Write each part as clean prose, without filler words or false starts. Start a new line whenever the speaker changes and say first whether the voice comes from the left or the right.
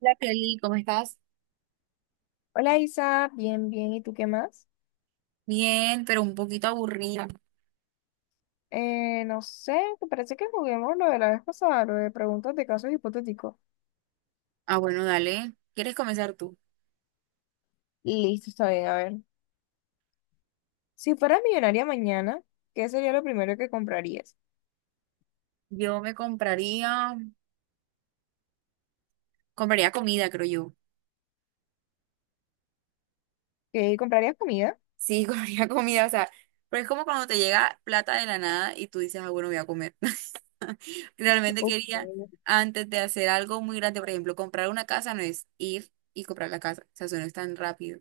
right: Hola Kelly, ¿cómo estás?
left: Hola Isa, bien, bien, ¿y tú qué más?
right: Bien, pero un poquito aburrida.
left: No sé, ¿te parece que juguemos lo de la vez pasada, lo de preguntas de casos hipotéticos?
right: Ah, bueno, dale. ¿Quieres comenzar tú?
left: Listo, está bien, a ver. Si fueras millonaria mañana, ¿qué sería lo primero que comprarías?
right: Yo me compraría comida, creo yo.
left: ¿Qué comprarías comida?
right: Sí, compraría comida, o sea, pero es como cuando te llega plata de la nada y tú dices, ah, bueno, voy a comer. Realmente
left: Ok,
right: quería,
left: ok,
right: antes de hacer algo muy grande, por ejemplo, comprar una casa no es ir y comprar la casa, o sea, eso no es tan rápido.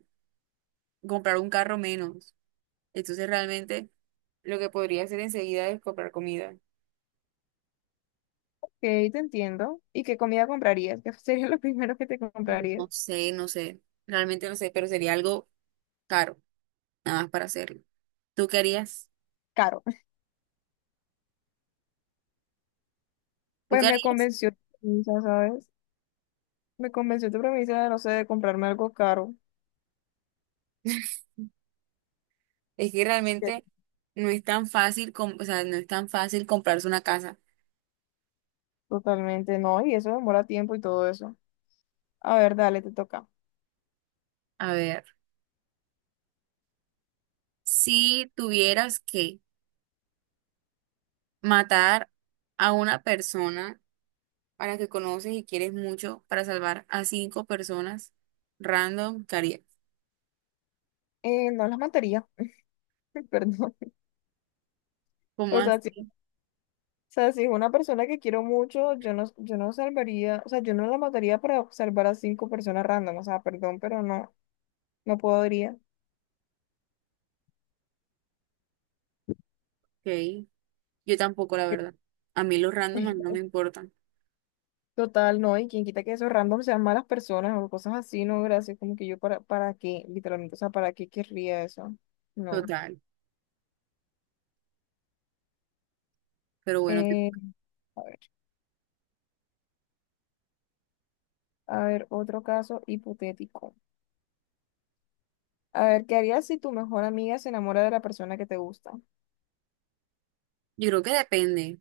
right: Comprar un carro menos. Entonces, realmente, lo que podría hacer enseguida es comprar comida.
left: te entiendo. ¿Y qué comida comprarías? ¿Qué sería lo primero que te comprarías?
right: No sé, no sé, realmente no sé, pero sería algo caro, nada más para hacerlo. ¿Tú qué harías?
left: Caro.
right: ¿Tú
left: Pues
right: qué
left: me
right: harías?
left: convenció tu premisa, ¿sabes? Me convenció tu premisa de, no sé, de comprarme algo caro.
right: Es que
left: Así
right: realmente no es tan fácil, com- o sea, no es tan fácil comprarse una casa.
left: totalmente no, y eso demora tiempo y todo eso. A ver, dale, te toca.
right: A ver, si tuvieras que matar a una persona a la que conoces y quieres mucho para salvar a cinco personas random, ¿qué harías?
left: No las mataría, perdón.
right: ¿Cómo
left: O
right: así?
left: sea, si es una persona que quiero mucho, yo no salvaría, o sea, yo no la mataría para salvar a 5 personas random, o sea, perdón, pero no, no podría.
right: Ok, yo tampoco, la
left: Que-
right: verdad. A mí los random no me importan.
left: Total, no, y quien quita que esos random sean malas personas o cosas así, no, gracias, como que yo para qué, literalmente, o sea, ¿para qué querría eso? No.
right: Total. Pero bueno,
left: Eh, a ver, a ver, otro caso hipotético. A ver, ¿qué harías si tu mejor amiga se enamora de la persona que te gusta?
right: yo creo que depende,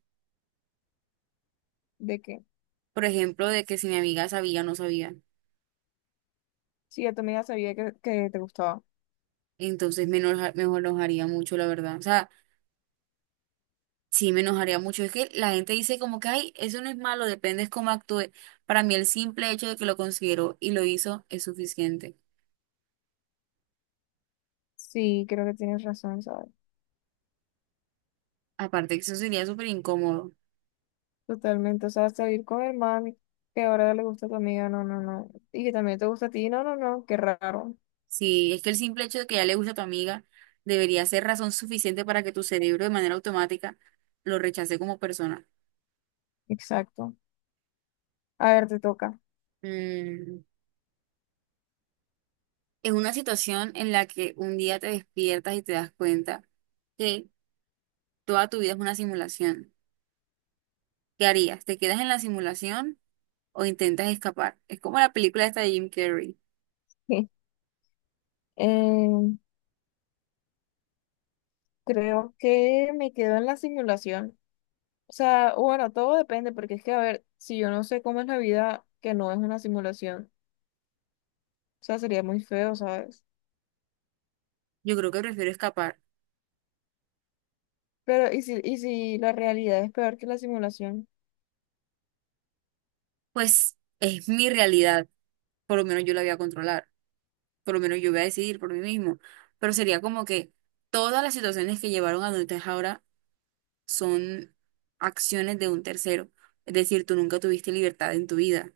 left: ¿De qué?
right: por ejemplo, de que si mi amiga sabía o no sabía.
left: Sí, yo también sabía que te gustaba.
right: Entonces me enojaría mucho, la verdad. O sea, sí me enojaría mucho. Es que la gente dice como que, ay, eso no es malo, depende es cómo actúe. Para mí el simple hecho de que lo considero y lo hizo es suficiente.
left: Sí, creo que tienes razón, ¿sabes?
right: Aparte que eso sería súper incómodo.
left: Totalmente. O sea, salir con el mami, que ahora le gusta a tu amiga, no, no, no. Y que también te gusta a ti, no, no, no. Qué raro.
right: Sí, es que el simple hecho de que ya le gusta a tu amiga debería ser razón suficiente para que tu cerebro de manera automática lo rechace como persona.
left: Exacto. A ver, te toca.
right: Mm, Es una situación en la que un día te despiertas y te das cuenta que toda tu vida es una simulación. ¿Qué harías? ¿Te quedas en la simulación o intentas escapar? Es como la película esta de Jim Carrey.
left: Eh, creo que me quedo en la simulación. O sea, bueno, todo depende, porque es que, a ver, si yo no sé cómo es la vida, que no es una simulación, o sea, sería muy feo, ¿sabes?
right: Yo creo que prefiero escapar.
left: Pero, ¿y si la realidad es peor que la simulación?
right: Pues es mi realidad. Por lo menos yo la voy a controlar. Por lo menos yo voy a decidir por mí mismo. Pero sería como que todas las situaciones que llevaron a donde estás ahora son acciones de un tercero. Es decir, tú nunca tuviste libertad en tu vida.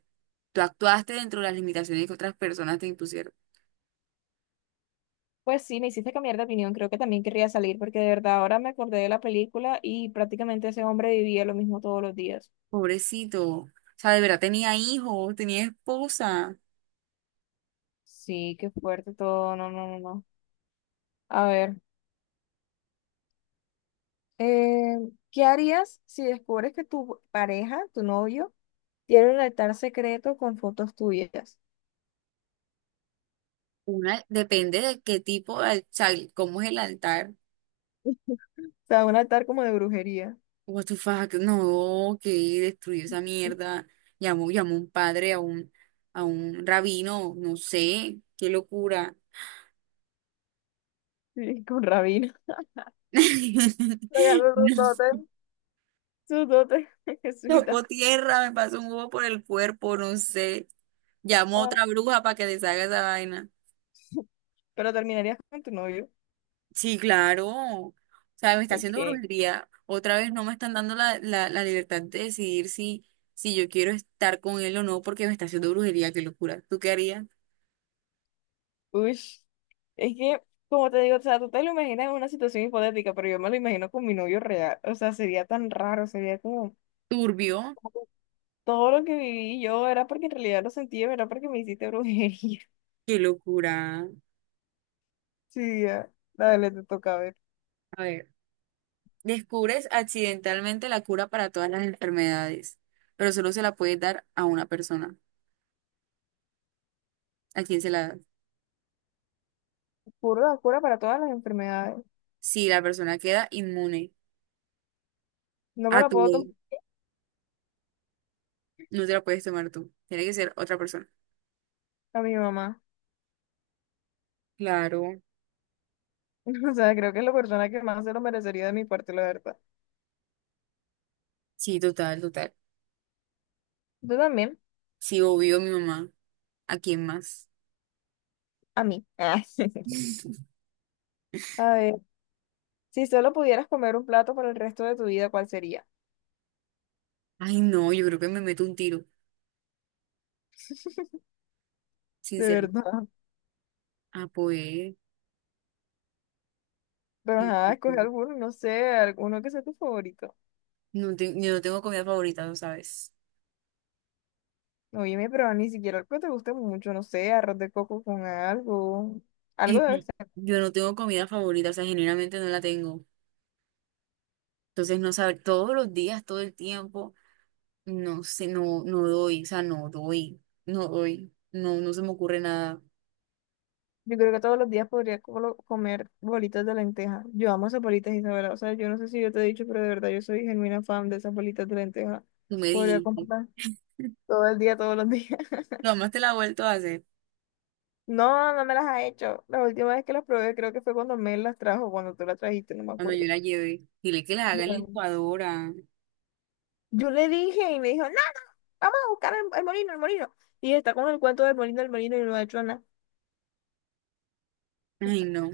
right: Tú actuaste dentro de las limitaciones que otras personas te impusieron.
left: Pues sí, me hiciste cambiar de opinión. Creo que también querría salir porque de verdad ahora me acordé de la película y prácticamente ese hombre vivía lo mismo todos los días.
right: Pobrecito. O sea, de verdad tenía hijos, tenía esposa.
left: Sí, qué fuerte todo. No, no, no, no. A ver, eh, ¿qué harías si descubres que tu pareja, tu novio, tiene un altar secreto con fotos tuyas?
right: Una, depende de qué tipo, de al- o sea, cómo es el altar.
left: O sea, un altar como de brujería.
right: What the fuck, no, que destruyó esa mierda. Llamó un padre a un rabino, no sé, qué locura.
left: Sí, con rabino. Pegando su tótem. Su tótem,
right: No, tocó
left: jesuita.
right: tierra, me pasó un huevo por el cuerpo, no sé. Llamó a
left: Ah,
right: otra bruja para que deshaga esa vaina.
left: pero terminarías con tu novio.
right: Sí, claro. O sea, me está haciendo
left: Ok.
right: brujería. Otra vez no me están dando la libertad de decidir si yo quiero estar con él o no porque me está haciendo brujería. Qué locura. ¿Tú qué harías?
left: Ush, es que, como te digo, o sea, tú te lo imaginas en una situación hipotética, pero yo me lo imagino con mi novio real. O sea, sería tan raro, sería como
right: Turbio.
left: todo lo que viví yo era porque en realidad lo sentí, era porque me hiciste brujería.
right: Qué locura.
left: Sí, ya. Dale, te toca ver.
right: A ver, descubres accidentalmente la cura para todas las enfermedades, pero solo se la puedes dar a una persona. ¿A quién se la das?
left: Cura, cura para todas las enfermedades.
right: Si la persona queda inmune
left: No me
right: a
left: lo
right: tu
left: puedo tomar
right: ley, no te la puedes tomar tú. Tiene que ser otra persona.
left: a mi mamá.
right: Claro.
left: O sea, creo que es la persona que más se lo merecería de mi parte, la verdad.
right: Sí, total, total.
left: Tú también,
right: Sí, obvio, mi mamá. ¿A quién más?
left: a mí. A ver, si solo pudieras comer un plato por el resto de tu vida, ¿cuál sería?
right: Ay, no, yo creo que me meto un tiro,
left: De
right: sinceramente.
left: verdad.
right: Ah, pues.
left: Pero ajá, escoge
right: No,
left: alguno, no sé, alguno que sea tu favorito.
right: no te- yo no tengo comida favorita, lo sabes.
left: Oye, pero ni siquiera algo que te guste mucho, no sé, arroz de coco con algo. Algo
right: Y
left: debe
right: sí,
left: estar.
right: yo no tengo comida favorita, o sea, generalmente no la tengo. Entonces, no saber todos los días, todo el tiempo, no sé, no, no doy, o sea, no doy, no doy, no, no se me ocurre nada.
left: Yo creo que todos los días podría colo- comer bolitas de lenteja. Yo amo esas bolitas, Isabela. O sea, yo no sé si yo te he dicho, pero de verdad yo soy genuina fan de esas bolitas de lenteja.
right: Tú me
left: Podría
right: dijiste.
left: comprarlas todo el día, todos los días.
right: Lo más te la he vuelto a hacer
left: No, no me las ha hecho. La última vez que las probé creo que fue cuando Mel las trajo, cuando tú las trajiste, no me
right: cuando yo
left: acuerdo.
right: la llevé. Dile que la haga en la
left: Bueno,
right: licuadora.
left: yo le dije y me dijo, no. Vamos a buscar el molino, el molino. Y está con el cuento del molino, el molino y lo ha hecho nada.
right: Ay, no.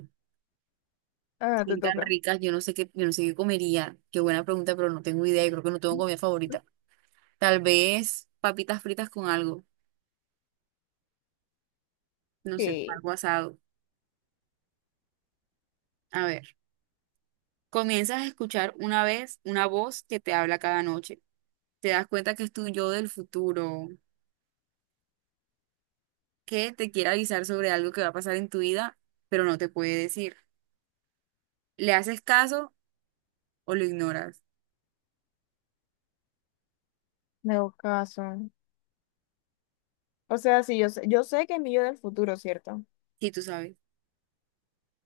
left: Ah, te
right: Bien tan
left: toca.
right: ricas, yo no sé qué, yo no sé qué comería. Qué buena pregunta, pero no tengo idea. Y creo que no tengo comida favorita. Tal vez papitas fritas con algo, no sé,
left: Que
right: algo asado. A ver, comienzas a escuchar una vez una voz que te habla cada noche. Te das cuenta que es tu yo del futuro, que te quiere avisar sobre algo que va a pasar en tu vida, pero no te puede decir. ¿Le haces caso o lo ignoras?
left: le hago caso. O sea, sí, yo sé que es mío del futuro, ¿cierto?
right: Si tú sabes.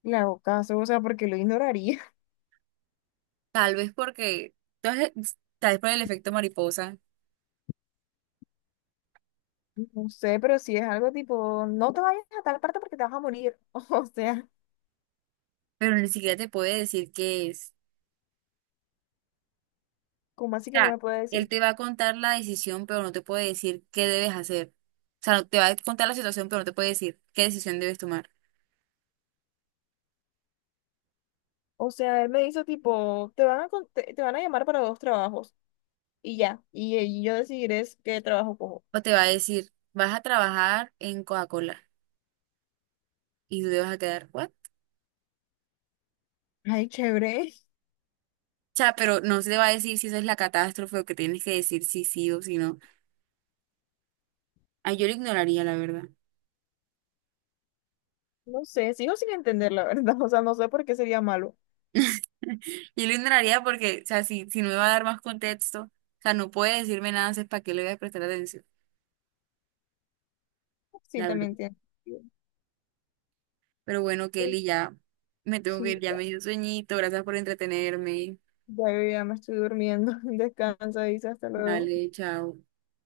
left: Le hago caso, o sea, porque lo ignoraría.
right: Tal vez porque, tal vez tal vez por el efecto mariposa,
left: No sé, pero si es algo tipo, no te vayas a tal parte porque te vas a morir. O sea,
right: pero ni siquiera te puede decir qué es.
left: ¿cómo así que no
right: Sea,
left: me puede
right: él
left: decir?
right: te va a contar la decisión, pero no te puede decir qué debes hacer. O sea, te va a contar la situación, pero no te puede decir qué decisión debes tomar.
left: O sea, él me hizo tipo, con- te van a llamar para 2 trabajos y ya. Y yo decidiré es qué trabajo cojo.
right: O te va a decir, vas a trabajar en Coca-Cola y tú te vas a quedar, ¿what?
left: Ay, chévere.
right: O sea, pero no se te va a decir si eso es la catástrofe o que tienes que decir si sí o si no. Ay, yo lo ignoraría, la verdad.
left: No sé, sigo sin entender la verdad. O sea, no sé por qué sería malo.
right: Yo lo ignoraría porque, o sea, si no me va a dar más contexto, o sea, no puede decirme nada, es para qué le voy a prestar atención,
left: Sí,
right: la verdad.
left: también tiene sentido.
right: Pero bueno, Kelly, ya me tengo que
left: Sí,
right: ir, ya me
left: ya,
right: dio sueñito, gracias por entretenerme.
left: ya, ya me estoy durmiendo. Descansa, dice, hasta luego.
right: Dale, chao.